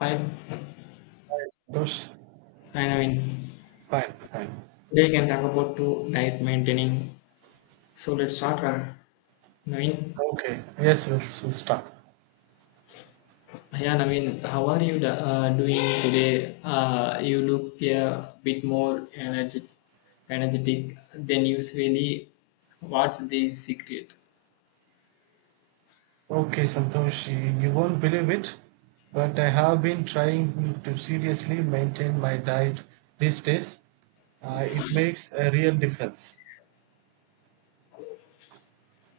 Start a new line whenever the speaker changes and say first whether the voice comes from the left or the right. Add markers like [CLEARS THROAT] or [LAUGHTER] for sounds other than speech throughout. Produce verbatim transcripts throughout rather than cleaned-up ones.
left: Hi,
right: Yes, Santosh.
left: hi Naveen.
right: Fine, fine.
left: Today we can talk about to diet maintaining. So let's start, uh, Naveen.
right: Okay. Yes, we'll, we'll start.
left: Yeah, Naveen, how are you da- uh, doing today? Uh, you look a bit more energetic, energetic than usually. What's the secret?
right: Okay, Santosh, you, you won't believe it, but I have been trying to seriously maintain my diet these days. Uh, it makes a real difference.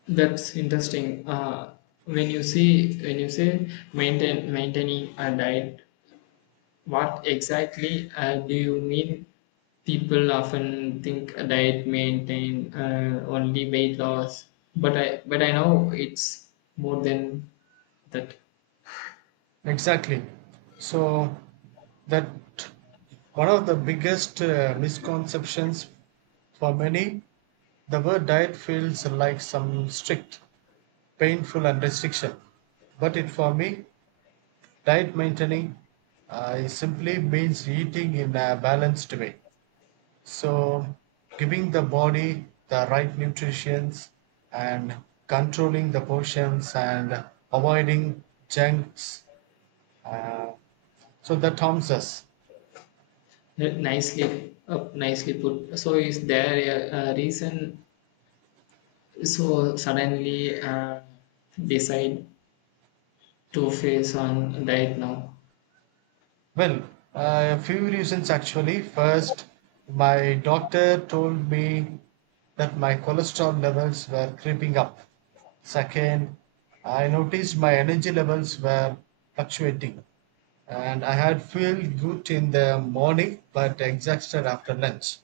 left: That's interesting. Uh, when you see when you say maintain maintaining a diet, what exactly uh, do you mean? People often think a diet maintain uh, only weight loss, but I but I know it's more than that. Uh,
right: Exactly. So, that one of the biggest uh, misconceptions for many, the word diet feels like some strict, painful, and restriction. But it for me, diet maintaining uh, it simply means eating in a balanced way. So, giving the body the right nutrients and controlling the portions and avoiding junks. Uh, so that harms us.
left: Nicely up, nicely put. So is there a, a reason? So suddenly uh, decide to face on diet now?
right: Well, uh, a few reasons actually. First, my doctor told me that my cholesterol levels were creeping up. Second, I noticed my energy levels were fluctuating. And I had feel good in the morning but exhausted after lunch.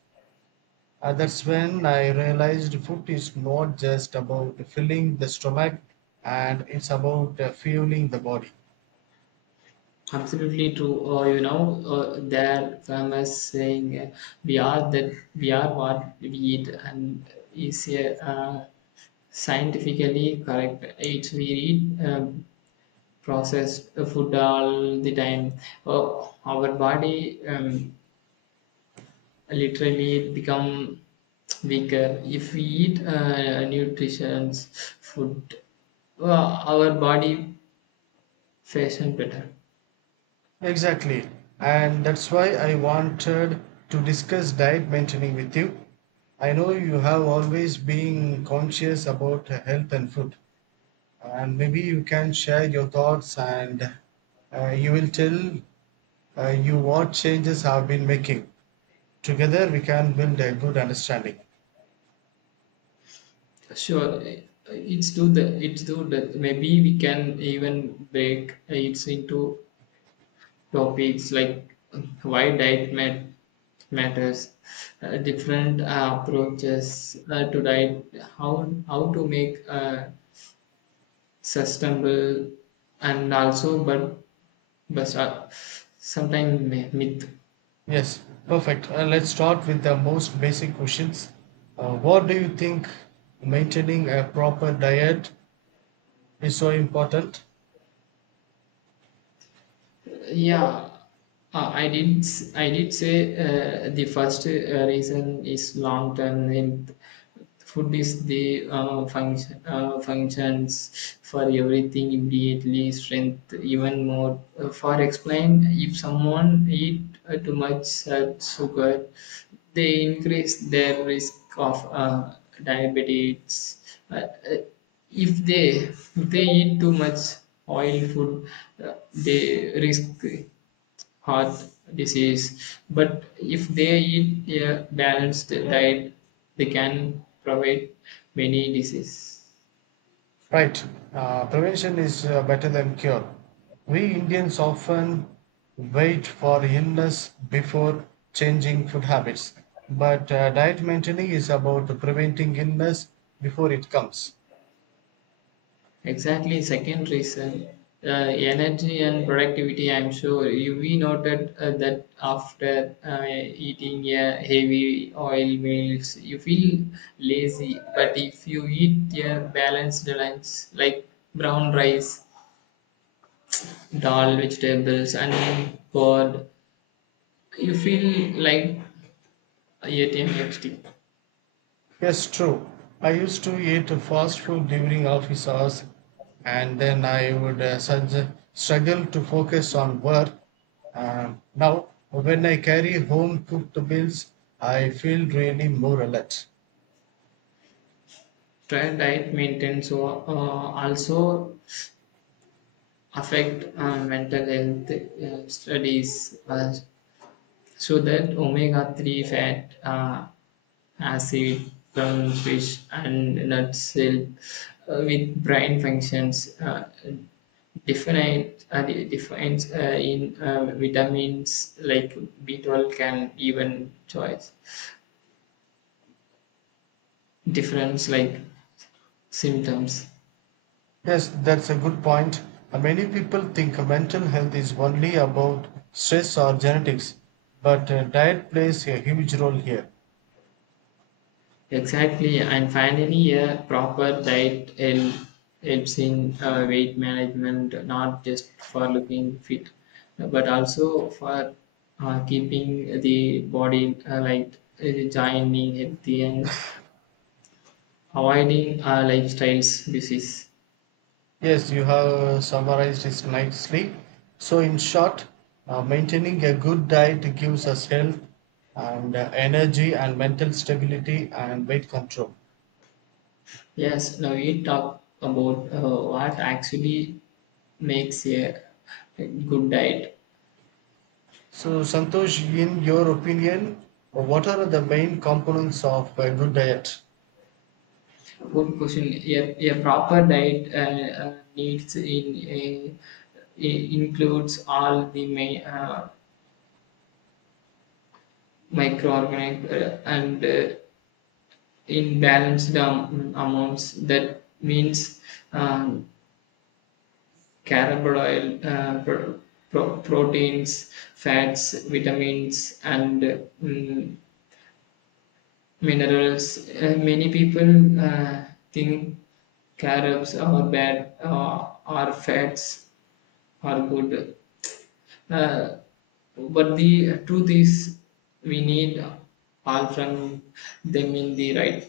right: And that's when I realized food is not just about filling the stomach and it's about uh, fueling the body.
left: Absolutely true. Uh, you know, uh, their famous saying, uh, "We are that we are what we eat," and is a uh, scientifically correct. It's we eat um, processed food all the time. Uh, our body um, literally become weaker if we eat uh, nutritious food. Uh, our body fashion better.
right: Exactly. And that's why I wanted to discuss diet maintaining with you. I know you have always been conscious about health and food, and maybe you can share your thoughts and uh, you will tell uh, you what changes have been making. Together, we can build a good understanding.
left: Sure, eh, it's do the it's do that. Maybe we can even break it into topics like um, why diet mat- matters, uh, different uh, approaches uh, to diet, how how to make uh, sustainable, and also but but uh, sometimes myth.
right: Yes, perfect. Uh, let's start with the most basic questions. Uh, what do you think maintaining a proper diet is so important?
left: Yeah, uh, I did s- I did say uh, the first uh, reason is long term health food is the uh, function uh, functions for everything immediately strength even more Uh, for explain if someone eat uh, too much uh, sugar they increase their risk of uh, diabetes, uh, uh, if they if they eat too much oil food, uh, they risk heart disease. But if they eat a balanced diet, they can prevent many diseases.
right: Right. Uh, prevention is uh, better than cure. We Indians often wait for illness before changing food habits, but uh, diet maintaining is about preventing illness before it comes.
left: Exactly, second reason. Uh, energy and productivity. I'm sure you we noted uh, that after uh, eating a heavy oil meals, you feel lazy. But if you eat a balanced lunch like brown rice, dal, vegetables, and curd, you feel like ATMXT.
right: Yes, true. I used to eat fast food during office hours, and then I would uh, sug- struggle to focus on work. Um now, when I carry home cooked meals, I feel really more alert.
left: Try diet maintenance or uh, also affect uh, mental health uh, studies uh, so that omega three fat uh, acid from fish and nuts help uh, with brain functions, uh, definite uh, de- defines uh, in uh, vitamins like B twelve can even choice difference like symptoms.
right: Yes, that's a good point. And many people think mental health is only about stress or genetics, but uh, diet plays a huge role here.
left: Exactly, and finally, a proper diet hel- helps in uh, weight management, not just for looking fit, but also for uh, keeping the body uh, light, uh, joining healthy, and avoiding uh, lifestyles disease.
right: Yes, you have summarized this nicely. So, in short, uh, maintaining a good diet gives us health and uh, energy and mental stability and weight control.
left: Yes, now we talk about uh, what actually makes a good diet.
right: So, Santosh, in your opinion, what are the main components of a good diet?
left: Good question. A, a proper diet uh, uh, needs in a it includes all the mi- uh, microorganic uh, and uh, in balanced am- amounts. That means um, carbohydrate, uh, pro- pro- proteins, fats, vitamins, and uh, mm, minerals. Uh, many people uh, think carobs are bad uh, or fats are good. Uh, But the truth is, we need all from them in the right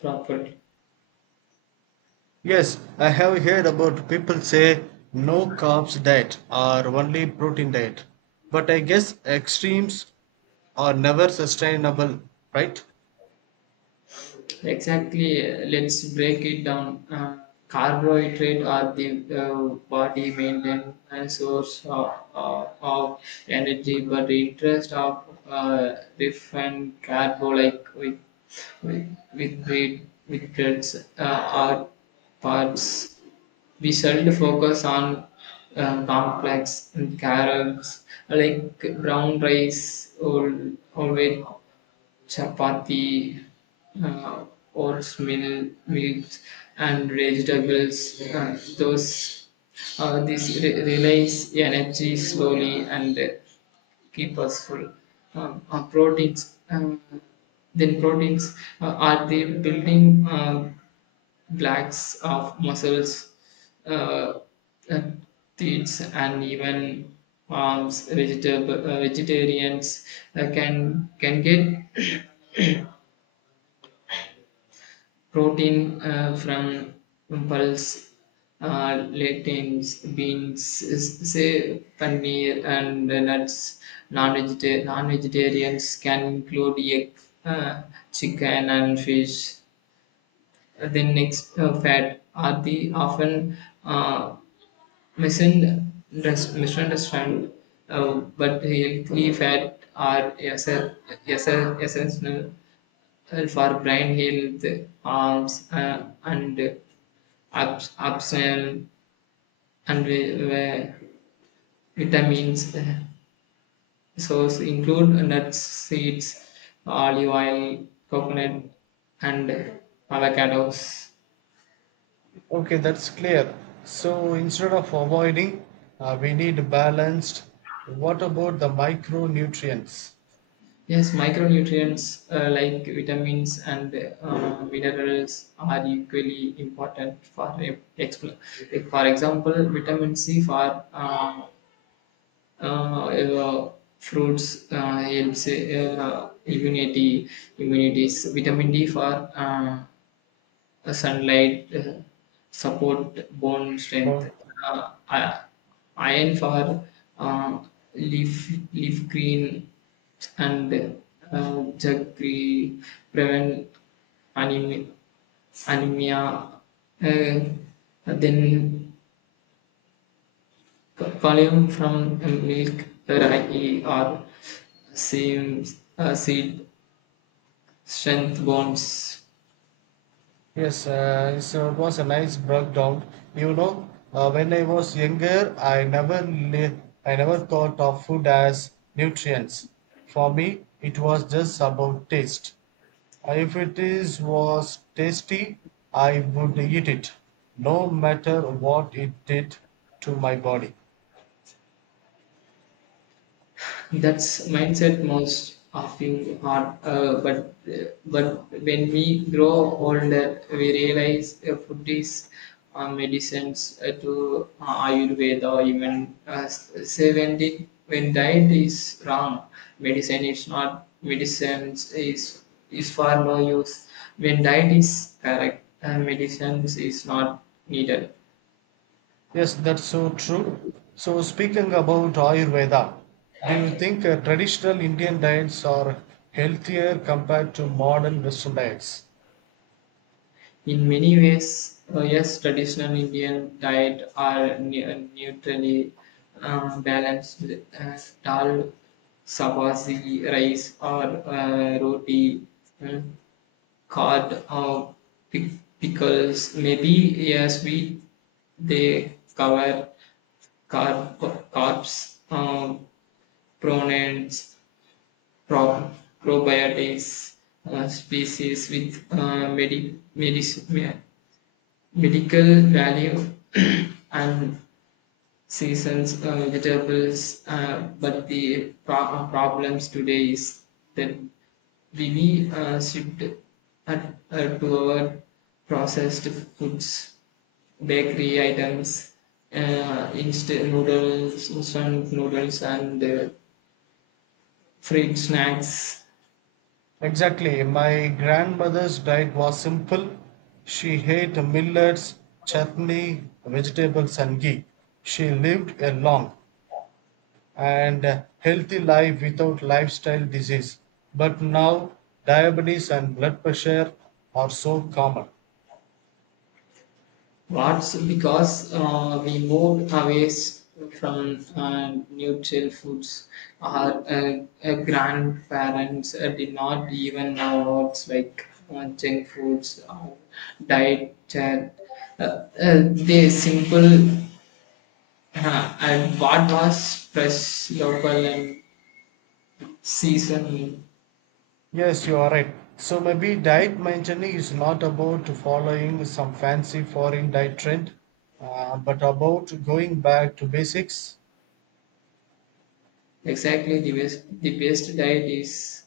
left: proper.
right: Yes, I have heard about people say no carbs diet or only protein diet. But I guess extremes are never sustainable, right?
left: Exactly. uh, Let's break it down. Uh, carbohydrate are the uh, body maintenance source of, of, of energy, but the interest of uh, different carbo like with with with bread, with breads uh, are parts. We should focus on uh, complex and carrots like brown rice, or, or with chapati, uh, oatmeal meals and vegetables. Uh, those uh, this re- relays energy slowly and uh, keep us full. Um, uh, proteins. Um, then Proteins uh, are the building. Uh, blacks of muscles, uh, uh, teats, and even palms. Vegetab- uh, vegetarians uh, can can get protein uh, from pulse, uh, lentils, beans, s- say paneer, and nuts. Non-vegeta- non-vegetarians can include egg, uh, chicken, and fish. Uh, The next uh, fat are the often uh, misunderst- misunderstand, uh, but healthy fat are esse- esse- essential for brain health, arms, uh, and abs- absent and vi- vi- vitamins. Uh, source include nuts, seeds, olive oil, coconut, and avocados.
right: Okay, that's clear. So instead of avoiding, uh, we need balanced. What about the micronutrients?
left: Yes, micronutrients uh, like vitamins and uh, minerals are equally important for e- expl- like, for example, vitamin C for uh, uh, uh, fruits uh, helps uh, immunity, immunities. Vitamin D for uh, uh, sunlight uh, support bone strength.
right: Well,
left: Uh, i- Iron for uh, leaf leaf green and uh, jaggery prevent anemia. anemia. Uh, then c- column from milk, ragi or seeds, uh, seed strength bones.
right: yes, uh, so it was a nice breakdown. You know, uh, when I was younger, I never li- I never thought of food as nutrients. For me, it was just about taste. Uh, If it is was tasty, I would eat it, no matter what it did to my body.
left: That's mindset most often hard, uh, but uh, but when we grow older, we realize uh, food is uh, medicines uh, to uh, Ayurveda, even uh, seven di- when diet is wrong, medicine is not medicines is is for no use. When diet is correct, uh, medicines is not needed.
right: Yes, that's so true. So, speaking about Ayurveda, do you think uh, traditional Indian diets are healthier compared to modern Western diets?
left: In many ways, uh, yes, traditional Indian diet are ne- uh, neutrally um, balanced. Uh, dal, sabzi, rice, or uh, roti, uh, curd, or pic- pickles. Maybe yes, we they cover carb, carbs, um, pronouns, pro- probiotics, uh, species with uh, medi- medicine medical value [CLEARS THROAT] and seasons uh, vegetables, uh, but the pro- uh, problems today is that we we uh, shift at, uh, to our processed foods, bakery items, uh, instant noodles instant noodles, and uh, fried snacks.
right: Exactly. My grandmother's diet was simple. She ate millets, chutney, vegetables, and ghee. She lived a long and uh, healthy life without lifestyle disease. But now, diabetes and blood pressure are so common.
left: That's because uh, we moved away s- from uh, neutral foods. Our uh, uh, grandparents uh, did not even know words like uh, junk foods or diet. Uh, uh, uh, they simple uh, and what was fresh, local, and seasonal.
right: Yes, you are right. So maybe diet maintaining is not about following some fancy foreign diet trend, uh, but about going back to basics.
left: Exactly, the best the best diet is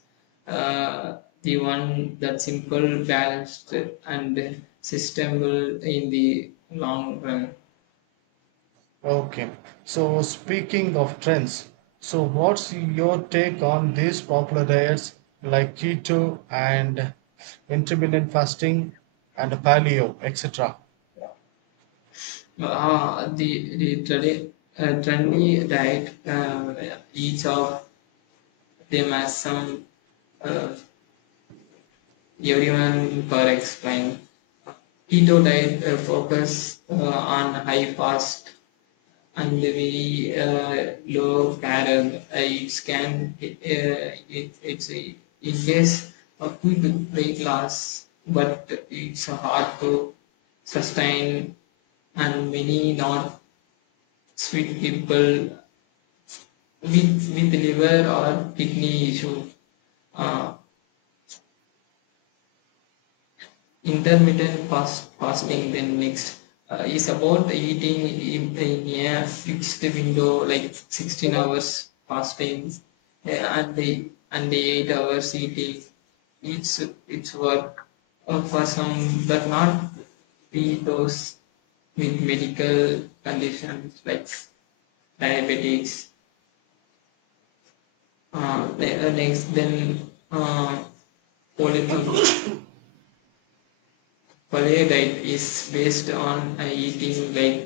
left: uh, the one that's simple, balanced, and sustainable in the long run.
right: Okay. So speaking of trends, so what's your take on these popular diets like keto and intermittent fasting and paleo, et cetera?
left: Uh, the the tradi- uh, Trendy diet, uh, each of them has some, uh, everyone per explain. Keto diet uh, focus uh, on high fast and very uh, low barrel. Uh, it can uh, it, it's a It is a quick weight loss, but it's hard to sustain, and many not fit people with with liver or kidney issue. Uh, Intermittent fast fasting then next uh, is about eating in, in a fixed window like sixteen hours fasting uh, and the and the eight hours eating. It's it's work uh, for some but not be those with medical conditions like diabetics. Uh, the- uh, next then, uh, poly- uh, polio diet is based on uh, eating like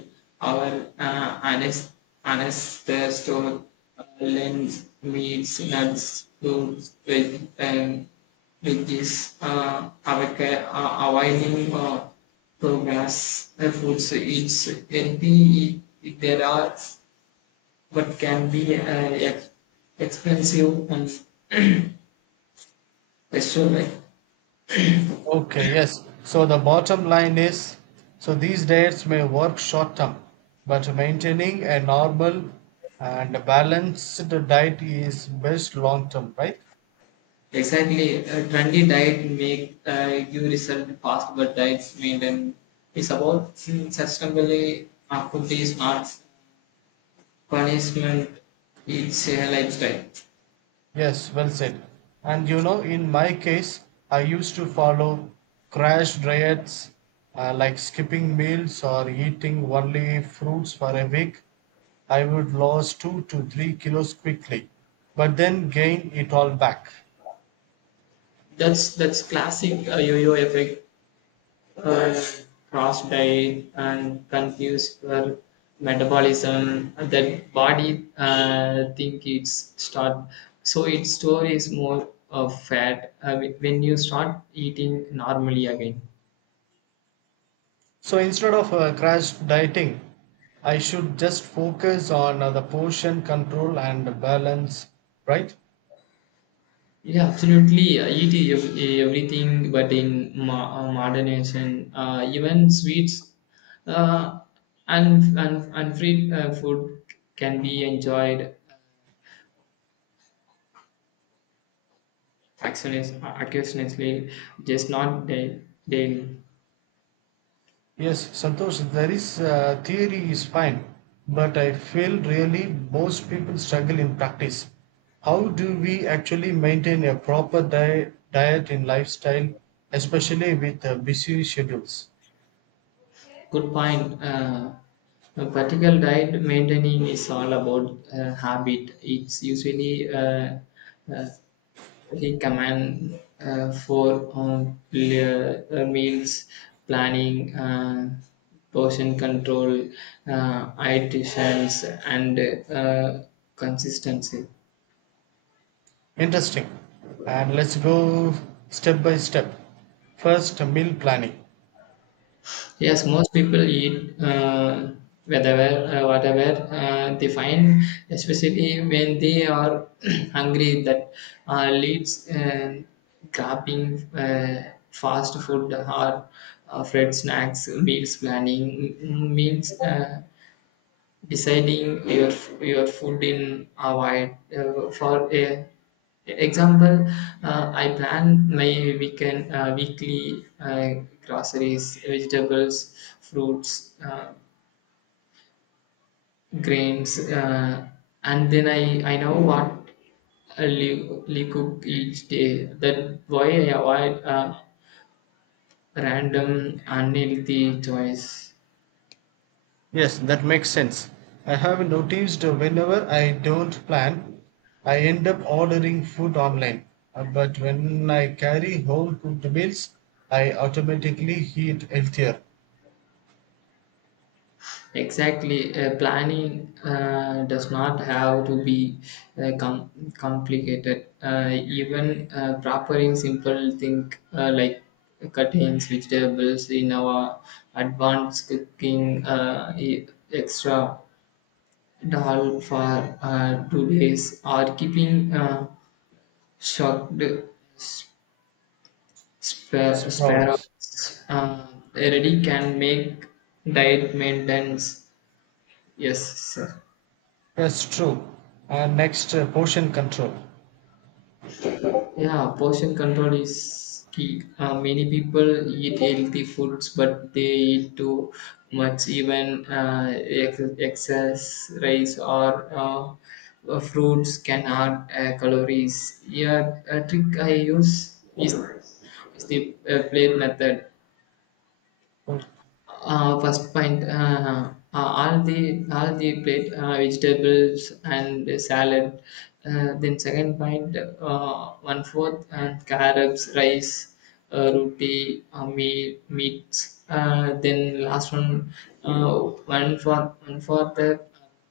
left: our uh, anas- ancestors, uh, lens meats, nuts, fruits, veg- um, veggies, uh, avoca- uh, avoiding uh, progress uh, foods. It's healthy if there are, but can be uh, ex- expensive and restaurant.
right: Okay, yes. So the bottom line is so these diets may work short term, but maintaining a normal and balanced diet is best long term, right?
left: Exactly. A trendy diet make uh, you result fast, but diets maintain it's about mm, sustainability. Not food is not punishment. It's a lifestyle.
right: Yes, well said. And you know, in my case, I used to follow crash diets uh, like skipping meals or eating only fruits for a week. I would lose two to three kilos quickly, but then gain it all back.
left: That's that's classic uh, yo-yo effect. Uh, Cross diet and confused for metabolism. That body uh, think it's start. So its store is more of fat uh, when you start eating normally again.
right: So instead of uh, crash dieting, I should just focus on uh, the portion control and balance, right?
left: Yeah, absolutely. I eat ev- everything, but in mo- uh, modernation, uh, even sweets uh, and, and, and free uh, food can be enjoyed occasionis- occasionally, just not da- daily.
right: Yes, Santosh, there is uh, theory is fine, but I feel really most people struggle in practice. How do we actually maintain a proper diet, diet in lifestyle, especially with uh, busy schedules?
left: Good point. Uh, a particular diet maintaining is all about uh, habit. It's usually uh, uh, he command uh, for on pl- uh, meals planning, uh, portion control, uh, iterations, and uh, consistency.
right: Interesting. And let's go step by step. First, meal planning.
left: Yes, most people eat uh, whatever uh, whatever uh, they find, especially when they are [CLEARS THROAT] hungry. That uh, leads uh, grabbing uh, fast food or uh, fried snacks, meals planning, m- meals. Uh, deciding your your food in avoid uh, for a example, uh, I plan my weekend uh, weekly uh, groceries, vegetables, fruits, uh, grains, uh, and then I I know what Lee cook each day. That why I avoid uh, random unhealthy choice.
right: Yes, that makes sense. I have noticed whenever I don't plan, I end up ordering food online. Uh, But when I carry home cooked meals, I automatically eat healthier.
left: Exactly, uh, planning uh, does not have to be uh, com- complicated. Uh, even uh, preparing simple things uh, like cuttings, vegetables in our advanced cooking, uh, e- extra dal for uh, two days, or keeping uh, shocked spare,
right: Sprouts.
left: sparrows uh, ready can make diet maintenance. Yes, sir.
right: That's true. And next, uh, portion control.
left: Yeah, portion control is key. Uh, many people eat healthy foods, but they eat too much, even uh, ex- excess rice or uh, uh, fruits can add uh, calories. Yeah, a trick I use is, is the uh, plate method.
right: O-
left: Uh, first point, uh, uh, all the all the plate, uh, vegetables and salad. Uh, then second point, uh, one fourth and carrots, rice, uh, roti, uh, meat, meats. Uh, then last one, uh, one for one for the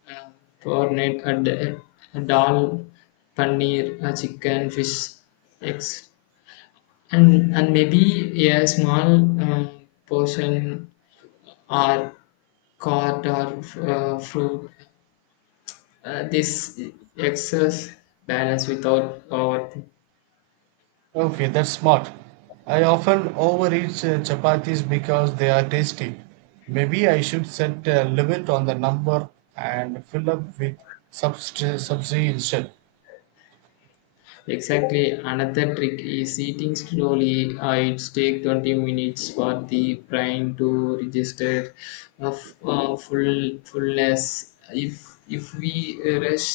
left: uh, cornet, uh, d- uh, dal, paneer, uh, chicken, fish, eggs, and and maybe a small uh, portion or card or uh, fruit. Uh, this excess balance without overthinking.
right: Okay, that's smart. I often overeat uh, chapatis because they are tasty. Maybe I should set a limit on the number and fill up with subst- subsidy instead.
left: Exactly. Another trick is eating slowly. Uh, it takes twenty minutes for the brain to register of uh, full fullness. If if we rush,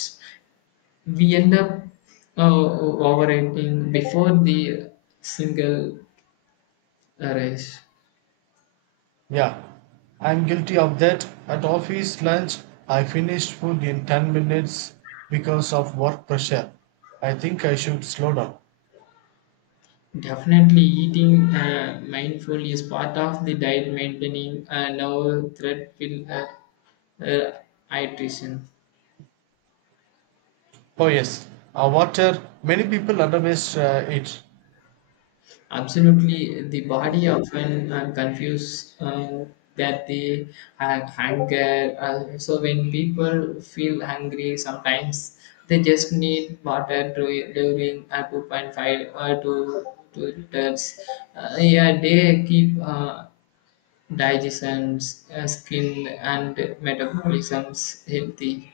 left: we end up uh, overeating before the single rush.
right: Yeah, I'm guilty of that. At office lunch, I finished food in ten minutes because of work pressure. I think I should slow down.
left: Definitely, eating uh, mindful is part of the diet maintaining. Uh, no threat will, uh, uh, hydration.
right: Oh, yes, uh, water, many people underestimate uh, it.
left: Absolutely, the body often uh, confuse uh, that the uh, hunger. Uh, so when people feel hungry, sometimes they just need water to, during uh, two point five or to two liters. Uh, yeah, they keep uh, digestion, uh, skin, and metabolisms healthy.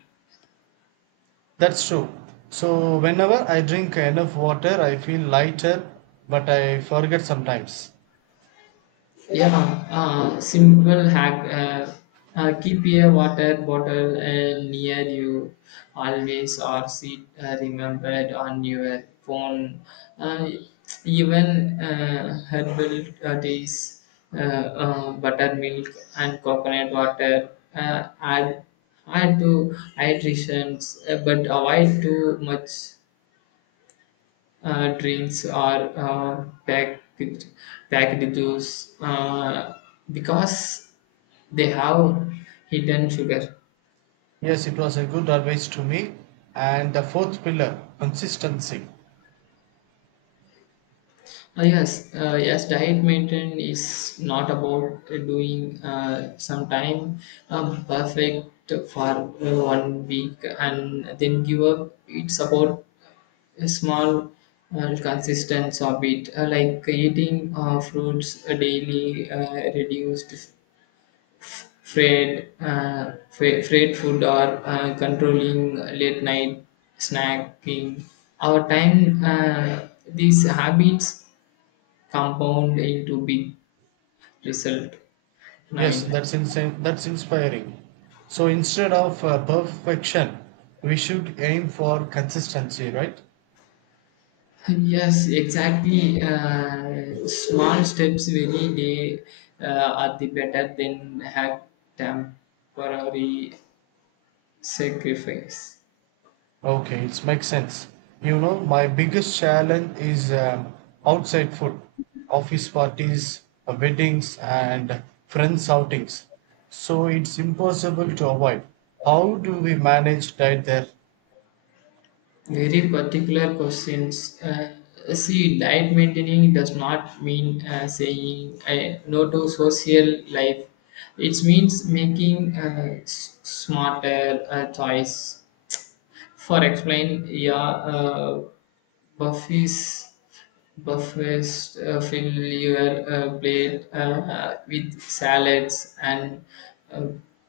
right: That's true. So, whenever I drink enough water, I feel lighter, but I forget sometimes.
left: Yeah, uh, simple hack. Uh, uh, keep a water bottle uh, near you always or see uh, remembered on your phone. Uh, even uh, herbal uh, teas, uh, uh, buttermilk, and coconut water uh, add, add to hydrations, uh, but avoid too much. Uh, drinks are uh, packaged, packed juice uh, because they have hidden sugar.
right: Yes, it was a good advice to me. And the fourth pillar consistency.
left: Uh, yes, uh, yes, diet maintenance is not about uh, doing uh, some time um, perfect for uh, one week and then give up. It's about a small uh, consistence of it, uh, like eating uh, fruits daily, uh, reduced Freight, uh, freight, freight food or uh, controlling late night snacking. Our time, uh, these habits compound into big result.
right: Yes,
left: Naveen.
right: that's insane. That's inspiring. So instead of uh, perfection, we should aim for consistency, right?
left: Yes, exactly. Uh, small steps very day uh, are the better than have temporary sacrifice.
right: Okay, it makes sense. You know, my biggest challenge is um, outside food, office parties, uh, weddings, and friends outings. So it's impossible to avoid. How do we manage diet there?
left: Very particular questions. Uh, see, diet maintaining does not mean uh, saying uh, no to social life. It means making uh, s- smarter uh, choice for explain, yeah, uh, Buffy's buffets uh, fill your uh, plate uh, with salads and uh,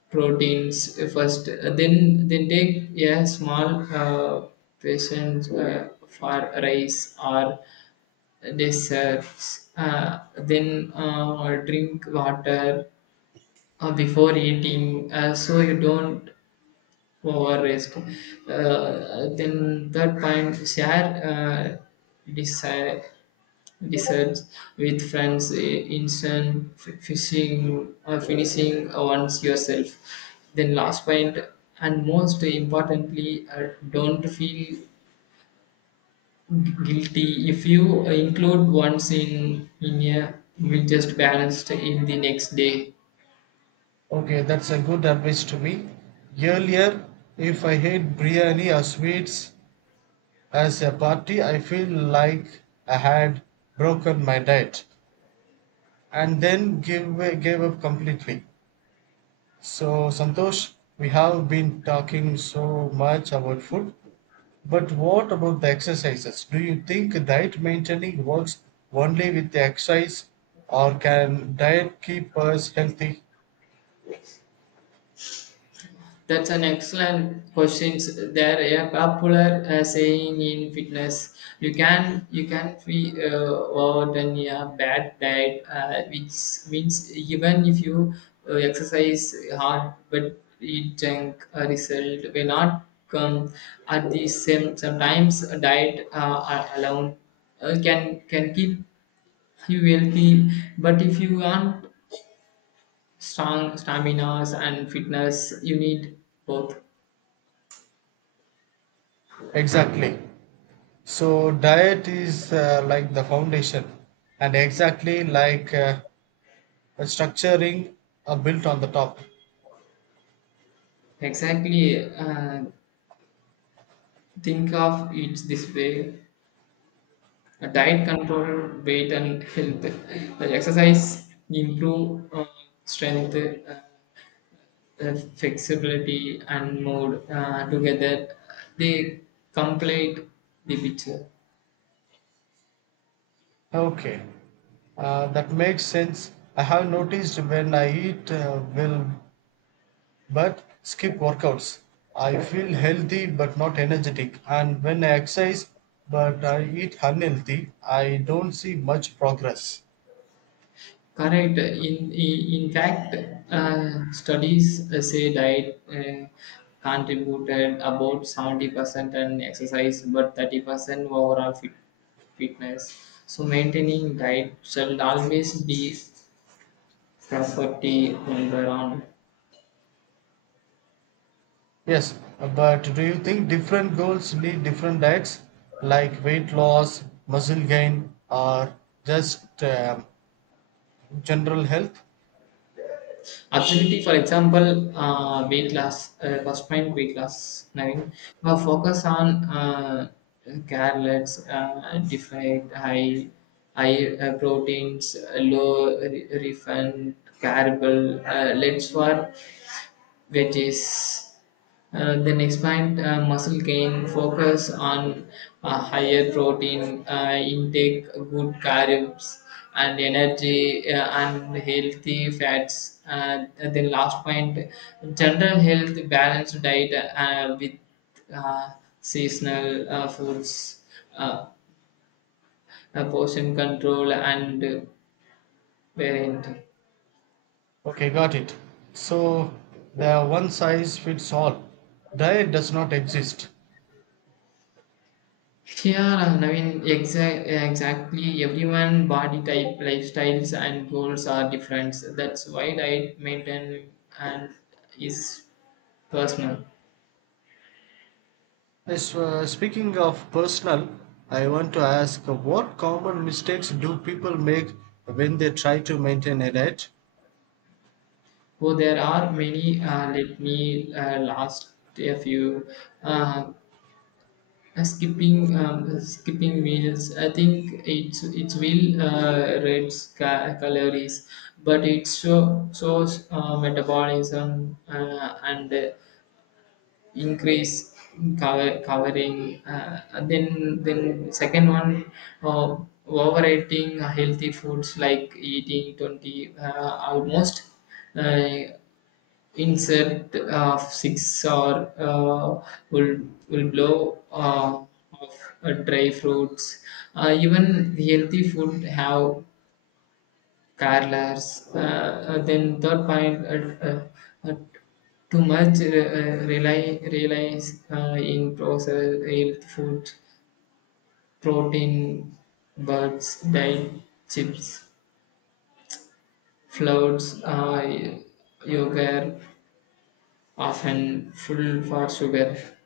left: proteins first. Then, then take a small uh, patient uh, for rice or desserts. Uh, then uh, drink water uh, before eating uh, so you don't or risk. Uh, then third point, share uh, desi- desserts with friends, i- instant f- fishing or finishing once yourself. Then last point, and most importantly, uh, don't feel gu- guilty if you include once in in a meal just balanced in the next day.
right: Okay, that's a good advice to me. Earlier, if I hate biryani or sweets, as a party I feel like I had broken my diet and then gave, gave up completely. So, Santosh, we have been talking so much about food, but what about the exercises? Do you think diet maintaining works only with the exercise or can diet keep us healthy?
left: That's an excellent question. There a popular uh, saying in fitness: you can you can be uh, worse than a bad diet, uh, which means even if you uh, exercise hard but eat junk, a result will not come. At the same sometimes a diet uh, alone uh, can can keep you healthy, but if you want strong stamina and fitness, you need both.
right: Exactly. So, diet is uh, like the foundation and exactly like uh, a structuring are built on the top.
left: Exactly. Uh, think of it this way: a diet control, weight and health. The exercise improve uh, strength, uh, uh, flexibility, and mood. Uh, together, they complete the picture.
right: Okay, uh, that makes sense. I have noticed when I eat uh, well but skip workouts, I feel healthy but not energetic. And when I exercise but I eat unhealthy, I don't see much progress.
left: Correct. In in, in fact, uh, studies uh, say diet uh, contributed about seventy percent and exercise, but thirty percent overall fit, fitness. So maintaining diet shall always be property number one.
right: Yes, but do you think different goals need different diets like weight loss, muscle gain, or just um general health?
left: Activity, for example, uh, weight loss, uh, first mind weight loss, nine, uh, focus on uh, carrots, uh, defined high, high uh, proteins, uh, low re- refined, carable, uh, lens for wedges. Uh, then expand uh, muscle gain, focus on uh, higher protein uh, intake, good carbs, and energy uh, and healthy fats. Uh, then last point, general health, balanced diet uh, with uh, seasonal uh, foods, uh, uh, portion control, and parenting.
right: Okay, got it. So the one size fits all diet does not exist.
left: Yeah, I mean, exa- exactly. Everyone body type, lifestyles, and goals are different. That's why diet maintain and is personal.
right: Yes, uh, speaking of personal, I want to ask uh, what common mistakes do people make when they try to maintain a diet?
left: Oh, there are many. Uh, let me uh, last a few. Uh, skipping um, skipping meals. I think it's it will uh, reduce ca- calories, but it show, shows uh, metabolism uh, and increase in color coloring uh, and then then second one uh, overeating healthy foods like eating twenty uh, almost uh, insert of six or uh, will will blow uh, of uh, dry fruits uh, even healthy food have careless, uh, uh, then third point, uh, uh, uh, too much uh, uh, rely relies uh, in processed real food, protein, birds, diet, chips, flours, uh, yogurt, often full for sugar.